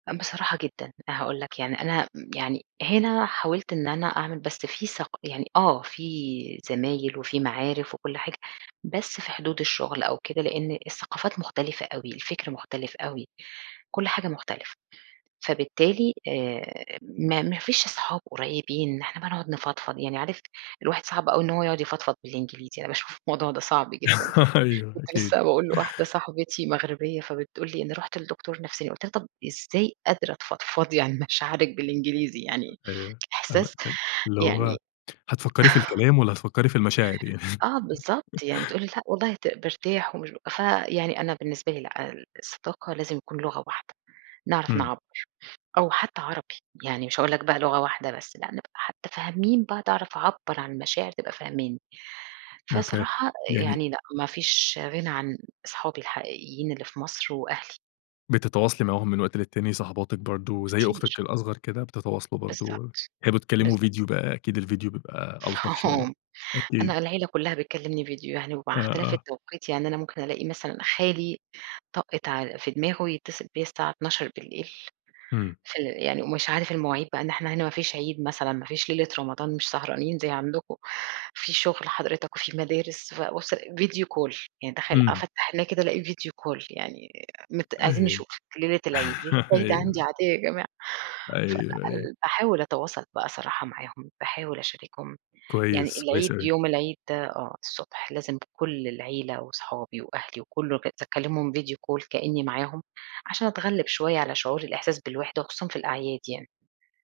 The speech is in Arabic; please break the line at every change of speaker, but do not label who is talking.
أ بصراحة جدًا، أنا هاقول لك يعني أنا امم، يعني هنا حاولت إن أنا أعمل بس في ثق يعني آه، في زمايل وفي معارف وكل حاجة، بس في حدود الشغل أو كده، لإن الثقافات مختلفة أوي، الفكر مختلف أوي، كل حاجة مختلفة، فبالتالي آآ، ما ما فيش صحاب قريبين إن إحنا بقى نقعد نفضفض، يعني عارف الواحد صعب أوي إن هو يقعد يفضفض بالإنجليزي، أنا باشوف الموضوع ده صعب جدًا،
أيوه،
كنت
أكيد.
لسه باقول لواحدة صاحبتي مغربية، فبتقول لي: "أنا رُحت لدكتور نفساني." قُلت لها: "طَب إزاي قادرة تفضفضي عن مشاعرك بالإنجليزي؟" يعني
أيوه، أنا
إحساس
أنا اللي هو
يعني
هتفكرّي في الكلام، والَّا هتفكرّي في المشاعر يعني؟
آه، بالضبط يعني تقول لي: "لأ والله ت بارتاح ومش بابقى" ف يعني أنا بالنسبة لأ، الصداقة لازم يكون لغة واحدة، نعرف
إمم.
نعبّر، أو حتى عربي، يعني مش هاقول لك بقى لغة واحدة بس، نبقى حتى فاهمين بعض أعرف أعبّر عن المشاعر، تبقى فاهماني،
أوكي،
فصراحة آآ،
يعني
يعني لأ مافيش غنى عن أصحابي الحقيقيين اللي في مصر وأهلي.
بتتواصلي معاهم من وقت للتاني صاحباتك برضه، زي أختك
كتير.
الأصغر كده، بتتواصلوا برضه
بالضبط،
بتحبوا تكلموا فيديو
بالضبط.
بقى أكيد الفيديو بيبقى ألطف شوية،
[unintelligible]
أكيد.
أنا العيلة كُلّها بتكلّمني فيديو يعني ومع
آه،
اختلاف
آه.
التوقيت، يعني أنا ممكن ألاقي مثلًا خالي طقِّت ع في دماغه يتصّل بيّا الساعة 00:00
إمم.
فال يعني ومش عارف المواعيد بقى إن إحنا هنا ما فيش عيد مثلًا، ما فيش ليلة رمضان مش سهرانين زي عندكم، في شغل حضرتك وفي مدارس، فأبُصّ ألاقي video call يعني تخيل
إمم.
أفتَّح عينيّا كده ألاقي video call يعني آآ، مت "عايزين
أيوه،
نشوفِك ليلة العيد." ليلة العيد عندي
أيوه.
عادية يا جماعة! فلأ،
أيوه، أيوه.
ل باحاول أتواصل بقى صراحة معاهم، باحاول أشاركهم، يعني
كويس، كويس
العيد،
أوي.
يوم العيد آه، الصبح لازم كُلّ العيلة وصحابي وأهلي وكلُّه، أكز أكلِّمهم video call كأني معاهم، عشان أتغلِّب شوية على شعور الإحساس بالوحدة، وخصوصًا في الأعياد يعني.